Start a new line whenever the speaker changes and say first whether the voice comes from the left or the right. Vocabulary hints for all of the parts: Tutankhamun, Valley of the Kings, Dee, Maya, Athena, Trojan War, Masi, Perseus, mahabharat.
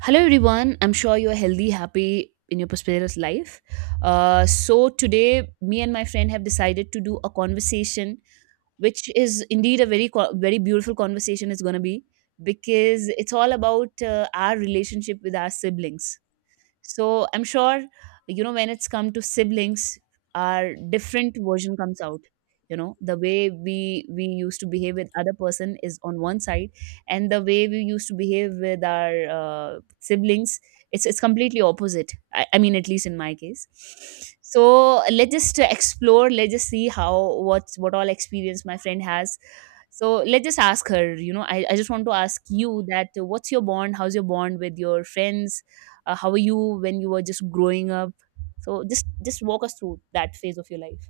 right: Hello, everyone. I'm sure you're healthy, happy in your prosperous life. Today, me and my friend have decided to do a conversation, which is indeed a very beautiful conversation, it's going to be, because it's all about our relationship with our siblings. So I'm sure, you know, when it's come to siblings, our different version comes out. You know, the way we used to behave with other person is on one side, and the way we used to behave with our siblings, it's completely opposite. I mean, at least in my case. So let's just explore. Let's just see how what's what all experience my friend has. So let's just ask her. You know, I just want to ask you that what's your bond? How's your bond with your friends? How were you when you were just growing up, so just walk us through that phase of your life.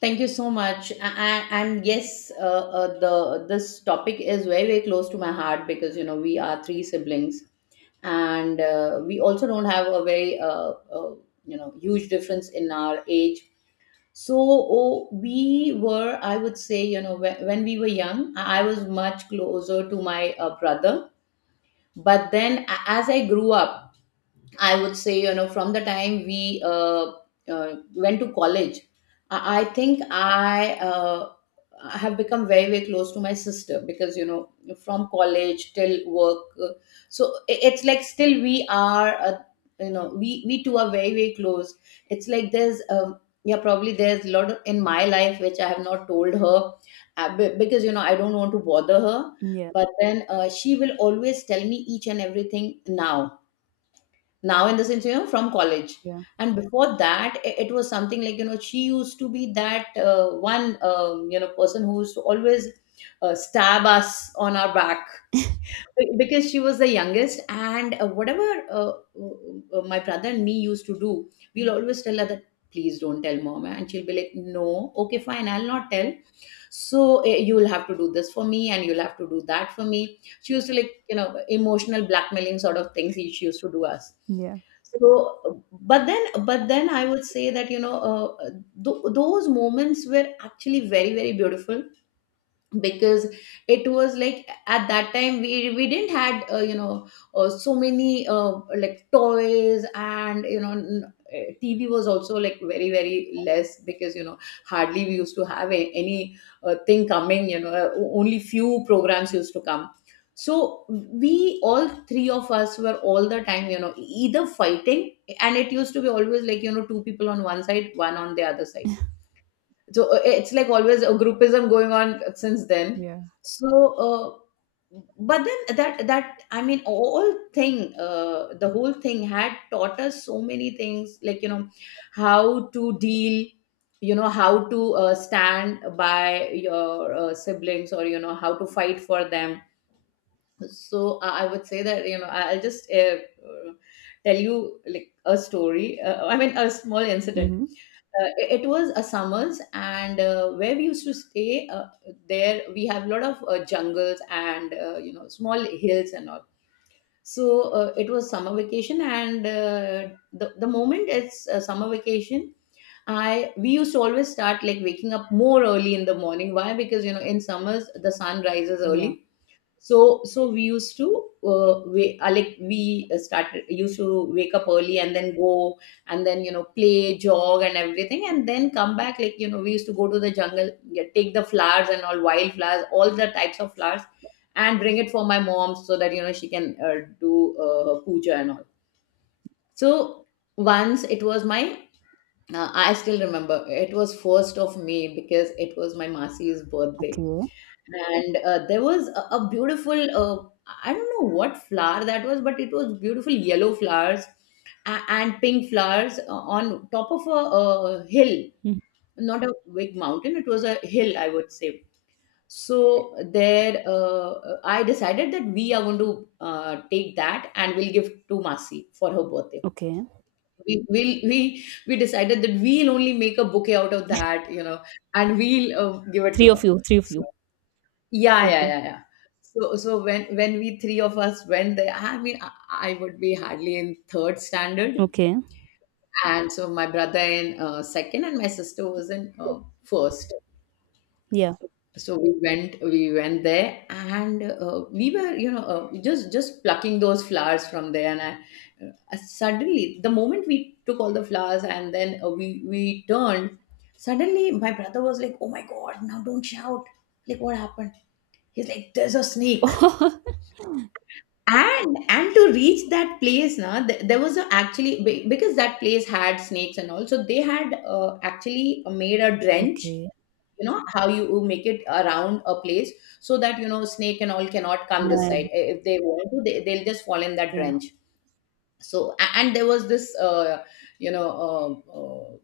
left: Thank you so much. And yes, the this topic is very very close to my heart because you know we are three siblings, and we also don't have a very uh, you know huge difference in our age. So oh, we were, I would say, you know, when we were young, I was much closer to my brother. But then, as I grew up, I would say, you know, from the time we went to college, I think I have become very, very close to my sister because, you know, from college till work. So it's like still we are, you know, we two are very, very close. It's like probably there's a lot of, in my life which I have not told her, because, you know, I don't want to bother her.
right: Yeah,
left: But then she will always tell me each and everything now, now in the sense you know from college,
right: yeah,
left: and before that it was something like you know she used to be that one, you know, person who used to always stab us on our back. Because she was the youngest, and whatever my brother and me used to do, we'll always tell her that please don't tell mom, and she'll be like, no, okay, fine, I'll not tell. So you'll have to do this for me and you'll have to do that for me. She used to, like, you know, emotional blackmailing sort of things she used to do us.
right: yeah,
left: So uh, but then but then i would say that you know, those moments were actually very very beautiful because it was like at that time we didn't had you know so many like toys. And you know, tv was also like very very less because you know hardly we used to have a, any thing coming. You know, only few programs used to come. So we all three of us were all the time, you know, either fighting, and it used to be always like, you know, two people on one side, one on the other side. So it's like always a groupism going on since then. So, but then that I mean, all thing, the whole thing had taught us so many things, like you know, how to deal, you know, how to stand by your siblings, or you know, how to fight for them. So I would say that you know, I'll just tell you like a story. I mean, a small incident.
right: mm-hmm.
left: It was a summers, and where we used to stay there we have a lot of jungles, and you know, small hills and all. So it was summer vacation, and the moment it's summer vacation, I we used to always start like waking up more early in the morning. Why? Because you know in summers the sun rises
right: Yeah.
left: early. So we used to we like we started used to wake up early and then go, and then you know, play, jog and everything, and then come back. Like, you know, we used to go to the jungle, yeah, take the flowers and all, wild flowers, all the types of flowers, and bring it for my mom so that you know she can do her puja and all. So once it was my, I still remember, it was 1st of May because it was my masi's birthday.
right: Okay.
left: And there was a beautiful, I don't know what flower that was, but it was beautiful yellow flowers and pink flowers on top of a, hill.
right: Hmm.
left: Not a big mountain, it was a hill, I would say. So there I decided that we are going to take that and we'll give to masi for her birthday.
right: Okay,
left: We decided that we'll only make a bouquet out of that, you know, and we'll give it
right: three
left: to
right: of
left: her.
right: you, three of
left: So
right: you.
left: yeah, yeah,
right: Okay.
left: yeah, yeah. So when we three of us went there, I mean, I would be hardly in third standard,
right: Okay.
left: and so my brother in second, and my sister was in first.
right: Yeah.
left: So we went there, and we were, you know, just plucking those flowers from there, and suddenly, the moment we took all the flowers, and then we turned, suddenly my brother was like, "Oh my God! Now don't shout!" Like, what happened? He's like, "There's a snake." And to reach that place, now there was a, actually, because that place had snakes and all, so they had, actually made a drench.
right: okay.
left: You know how you make it around a place, so that you know snake and all cannot come this
right: Yeah,
left: side. If they want to, they'll just fall in that
right: yeah.
left: drench. So and there was this you know uh, uh,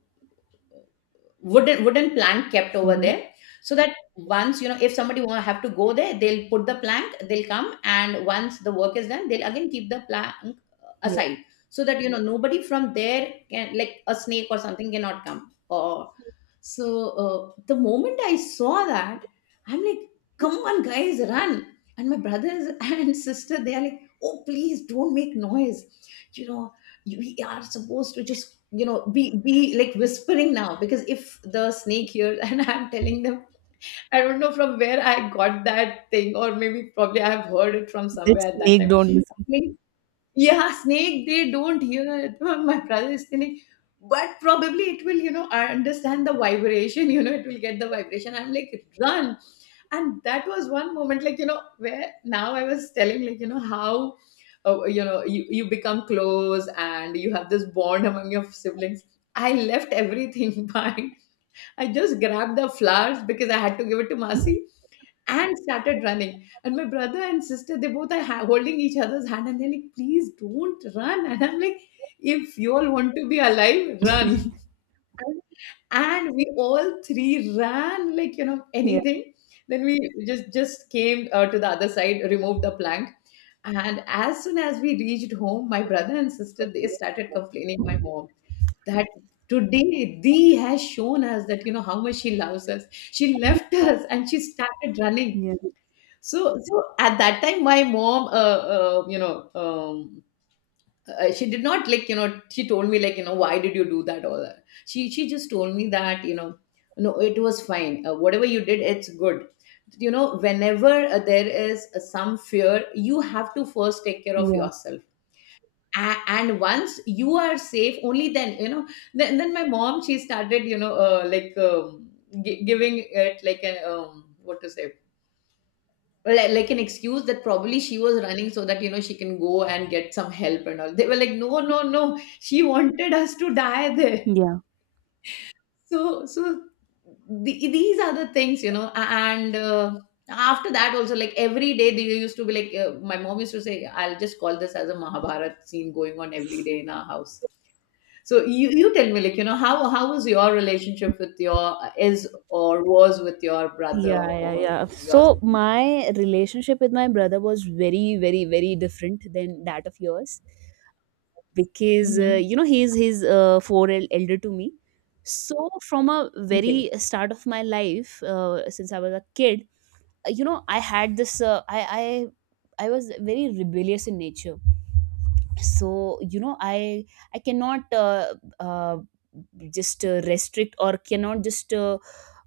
left: wooden plank kept over
right: Hmm.
left: there, so that once, you know, if somebody want to have to go there, they'll put the plank, they'll come, and once the work is done, they'll again keep the plank
right: Yeah.
left: aside, so that you know nobody from there can, like a snake or something, cannot come. Or so the moment I saw that, I'm like, come on guys, run! And my brothers and sister, they are like, oh, please don't make noise, you know, you, we are supposed to just, you know, be like whispering now, because if the snake hears and I'm telling them, I don't know from where I got that thing, or maybe probably I've heard it from
right: That
left: somewhere at that
right: snake
left: time.
right: don't listen.
left: Yeah, snake, they don't hear. My brother is telling, but probably it will, you know, I understand the vibration, you know, it will get the vibration. I'm like, run. And that was one moment, like, you know, where now I was telling, like, you know, how, you know, you become close and you have this bond among your siblings. I left everything behind. I just grabbed the flowers because I had to give it to Masi, and started running. And my brother and sister, they both are holding each other's hand, and they're like, please don't run. And I'm like, if you all want to be alive, run. And we all three ran like, you know,
right: Yeah.
left: anything. Then we just came to the other side, removed the plank. And as soon as we reached home, my brother and sister, they
right: Okay.
left: started complaining my mom that today Dee has shown us that you know how much she loves us. She left us and she started running.
right: Yeah,
left: So, so at that time, my mom, you know, she did not, like, you know, she told me like, you know, why did you do that? All that. She just told me that, you know, no, it was fine. Whatever you did, it's good. You know, whenever there is some fear, you have to first take care of
right: yeah,
left: yourself. And once you are safe, only then, you know, then my mom, she started, you know, giving it like a, what to say, like an excuse that probably she was running so that you know she can go and get some help and all. They were like, no, no, no, she wanted us to die there.
right: yeah. Yeah,
left: So the, these are the things, you know, and after that also, like, every day they used to be like, my mom used to say, I'll just call this as a mahabharat scene going on every day in our house. So you tell me, like, you know, how was your relationship with your, is or was with your brother,
right: yeah,
left: or
right: yeah.
left: you know, your
right: So
left: sibling.
right: my relationship with my brother was very, very, very different than that of yours, because
left: Hmm.
right: you know, he's four el- elder to me. So from a
left: Okay.
right: very start of my life, since I was a kid, you know, I had this I was very rebellious in nature. So you know, I cannot uh, just restrict or cannot just uh,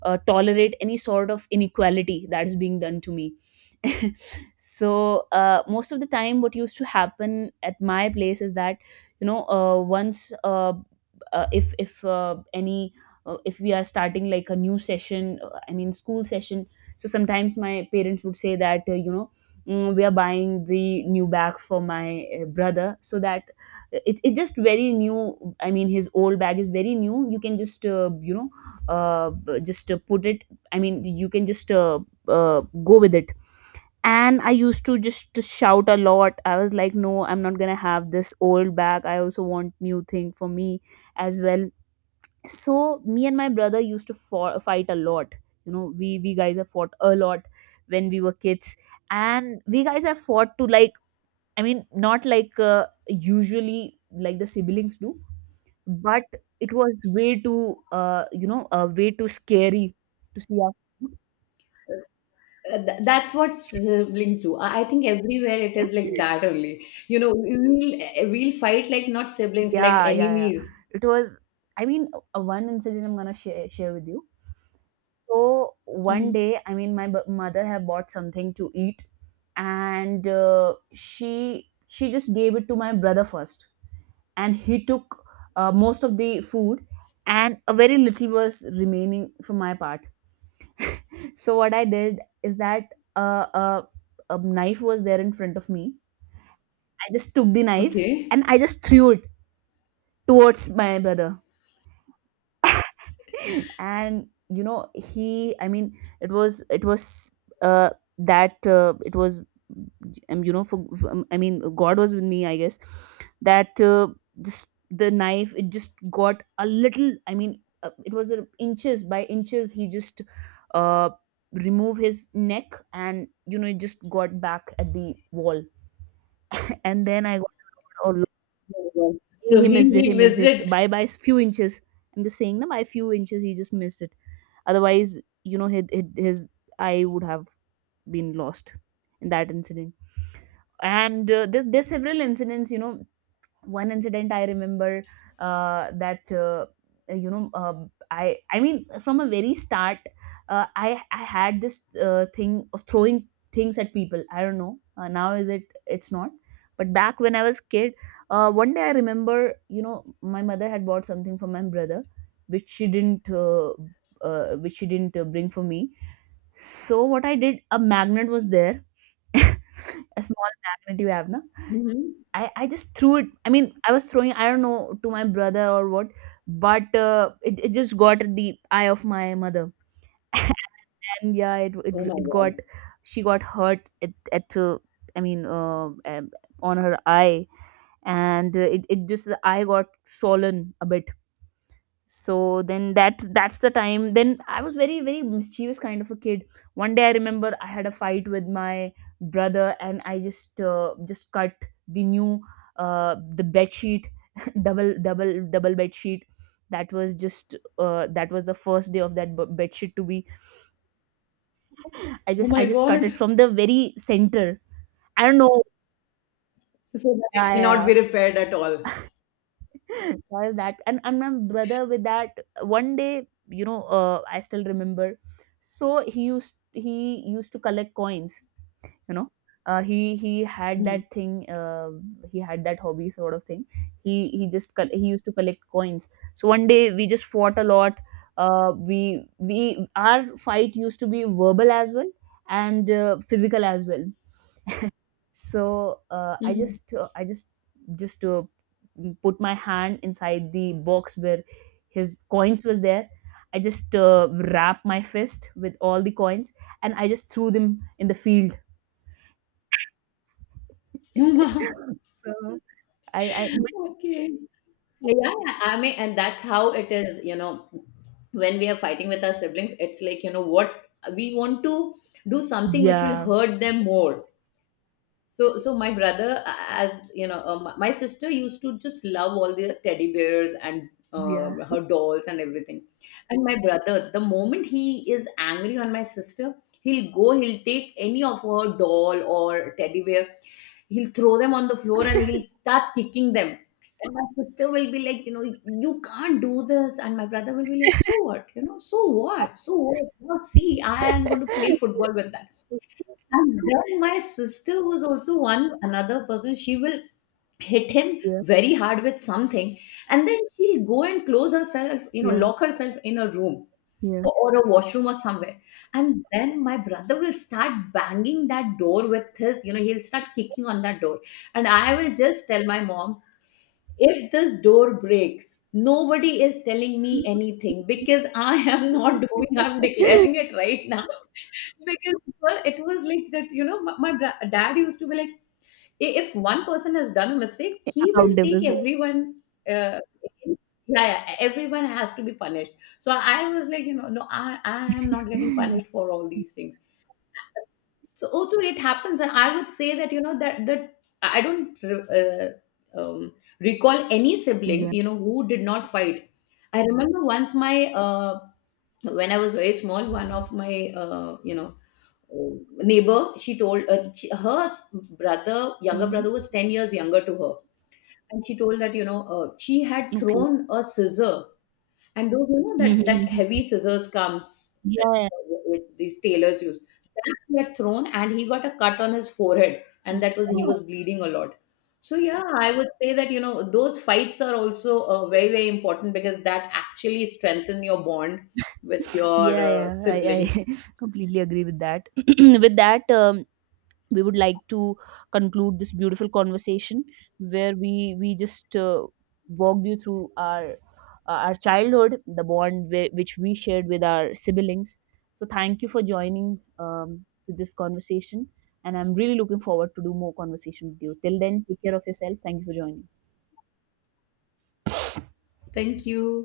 right: uh, tolerate any sort of inequality that is being done to me. So most of the time what used to happen at my place is that, you know, once if any, if we are starting like a new session, I mean school session, so sometimes my parents would say that, you know, we are buying the new bag for my brother, so that it's just very new, I mean his old bag is very new, you can just you know, just put it. I mean, you can just go with it. And I used to just to shout a lot. I was like, no, I'm not gonna have this old bag, I also want new thing for me as well. So me and my brother used to fight a lot. You know, we guys have fought a lot when we were kids. And we guys have fought to, like, I mean not like usually like the siblings do, but it was way too you know, way too scary to see our.
left: That's what siblings do. I think everywhere it is like that only. You know, we'll fight like not siblings, like
right: Yeah, yeah, yeah.
left: enemies.
right: It was, I mean, one incident I'm gonna share with you. So one
left: Hmm.
right: day, I mean, my mother had bought something to eat, and she just gave it to my brother first, and he took most of the food, and a very little was remaining from my part. So what I did is that, uh, uh, a knife was there in front of me. I just took the knife
left: Okay.
right: and I just threw it towards my brother. And you know, he, I mean it was uh that it was you know, for, I mean, god was with me, I guess, that just the knife, it just got a little, I mean it was inches by inches, he just uh remove his neck, and you know it just got back at the wall. And then I got, oh,
left: Oh my God. So
right: he
left: he
right: missed it. He
left: he
right: missed
left: missed
right: it
left: it.
right: by few inches. I'm just saying na, by few inches he just missed it. Otherwise you know, his eye would have been lost in that incident. And there's several incidents, you know. One incident I remember, that you know, I mean from a very start, I had this thing of throwing things at people. I don't know, now is it, it's not. But back when I was kid, one day I remember, you know, my mother had bought something for my brother which she didn't uh, which she didn't bring for me. So what I did, a magnet was there. A small magnet, you have na.
left: Mhm.
right: I just threw it. I mean, I was throwing, I don't know, to my brother or what, but it, it just got the eye of my mother. And yeah,
left: Oh my
right: it got,
left: God.
right: she got hurt at I mean, on her eye. And it, it just, the eye got swollen a bit. So then that that's the time, then I was very, very mischievous kind of a kid. One day I remember I had a fight with my brother, and I just cut the new, the bed sheet. Double bed sheet, that was just that was the first day of that bed sheet to be. I
left: Oh
right: just I
left: my
right: just cut
left: God.
right: it from the very center. I don't know.
left: So that it
right: Yeah, yeah,
left: cannot
right: yeah.
left: be repaired at all.
right: Why is that? And my brother with that, one day, you know, I still remember. So he used to collect coins. You know, he had
left: Hmm.
right: that thing. He had that hobby sort of thing. He used to collect coins. So one day we just fought a lot. We our fight used to be verbal as well, and physical as well. So i
left: Mhm.
right: just uh, i just just put my hand inside the box where his coins was there. I just wrapped my fist with all the coins, and I just threw them in the field. So I.
left: Okay. Yeah, I mean, and that's how it is, you know, when we are fighting with our siblings, it's like, you know, what we want to do something which will
right: Yeah,
left: hurt them more. So, so my brother, as you know, my my sister used to just love all the teddy bears, and
right: yeah,
left: her dolls and everything. And my brother, the moment he is angry on my sister, he'll go, he'll take any of her doll or teddy bear, he'll throw them on the floor, and he'll start kicking them. And my sister will be like, you know, you can't do this. And my brother will be like, so what? You know, so what? So what? Now see, I am going to play football with that. And then my sister was also one another person. She will hit him
right: yeah,
left: very hard with something, and then she'll go and close herself, you know,
right: yeah,
left: lock herself in a room,
right: yeah.
left: or a washroom or somewhere. And then my brother will start banging that door with his, you know, he'll start kicking on that door. And I will just tell my mom, if this door breaks, nobody is telling me anything because I am not doing, I'm declaring it right now. Because well, it was like that, you know, my, my dad used to be like, "I- "if one person has done a mistake, he will take
right: Accountable for,
left: everyone Uh, yeah, yeah, e, everyone has to be punished. So I was like, you know, no, I am not getting punished for all these things. So also it happens, and I would say that you know that I don't um, recall any
right: yeah.
left: sibling, you know, who did not fight. I remember once my when I was very small, one of my you know neighbor, she told, she, her s- brother younger
right: Hmm.
left: brother was 10 years younger to her, and she told that you know she had
right: Okay.
left: thrown a scissor, and those, you know, that that
right: Mhm.
left: heavy scissors comes, that
right: Yeah.
left: which these tailors use, that he had thrown, and he got a cut on his forehead, and that was, he
right: Okay.
left: was bleeding a lot. So yeah, I would say that you know those fights are also very very important because that actually strengthen your bond with your
right: Yeah, yeah i
left: siblings.
right: i completely agree with that. With that, we would like to conclude this beautiful conversation, where we just walked you through our childhood, the bond which we shared with our siblings. So thank you for joining, um, to this conversation. And I'm really looking forward to do more conversation with you. Till then, take care of yourself. Thank you for joining.
left: Thank you.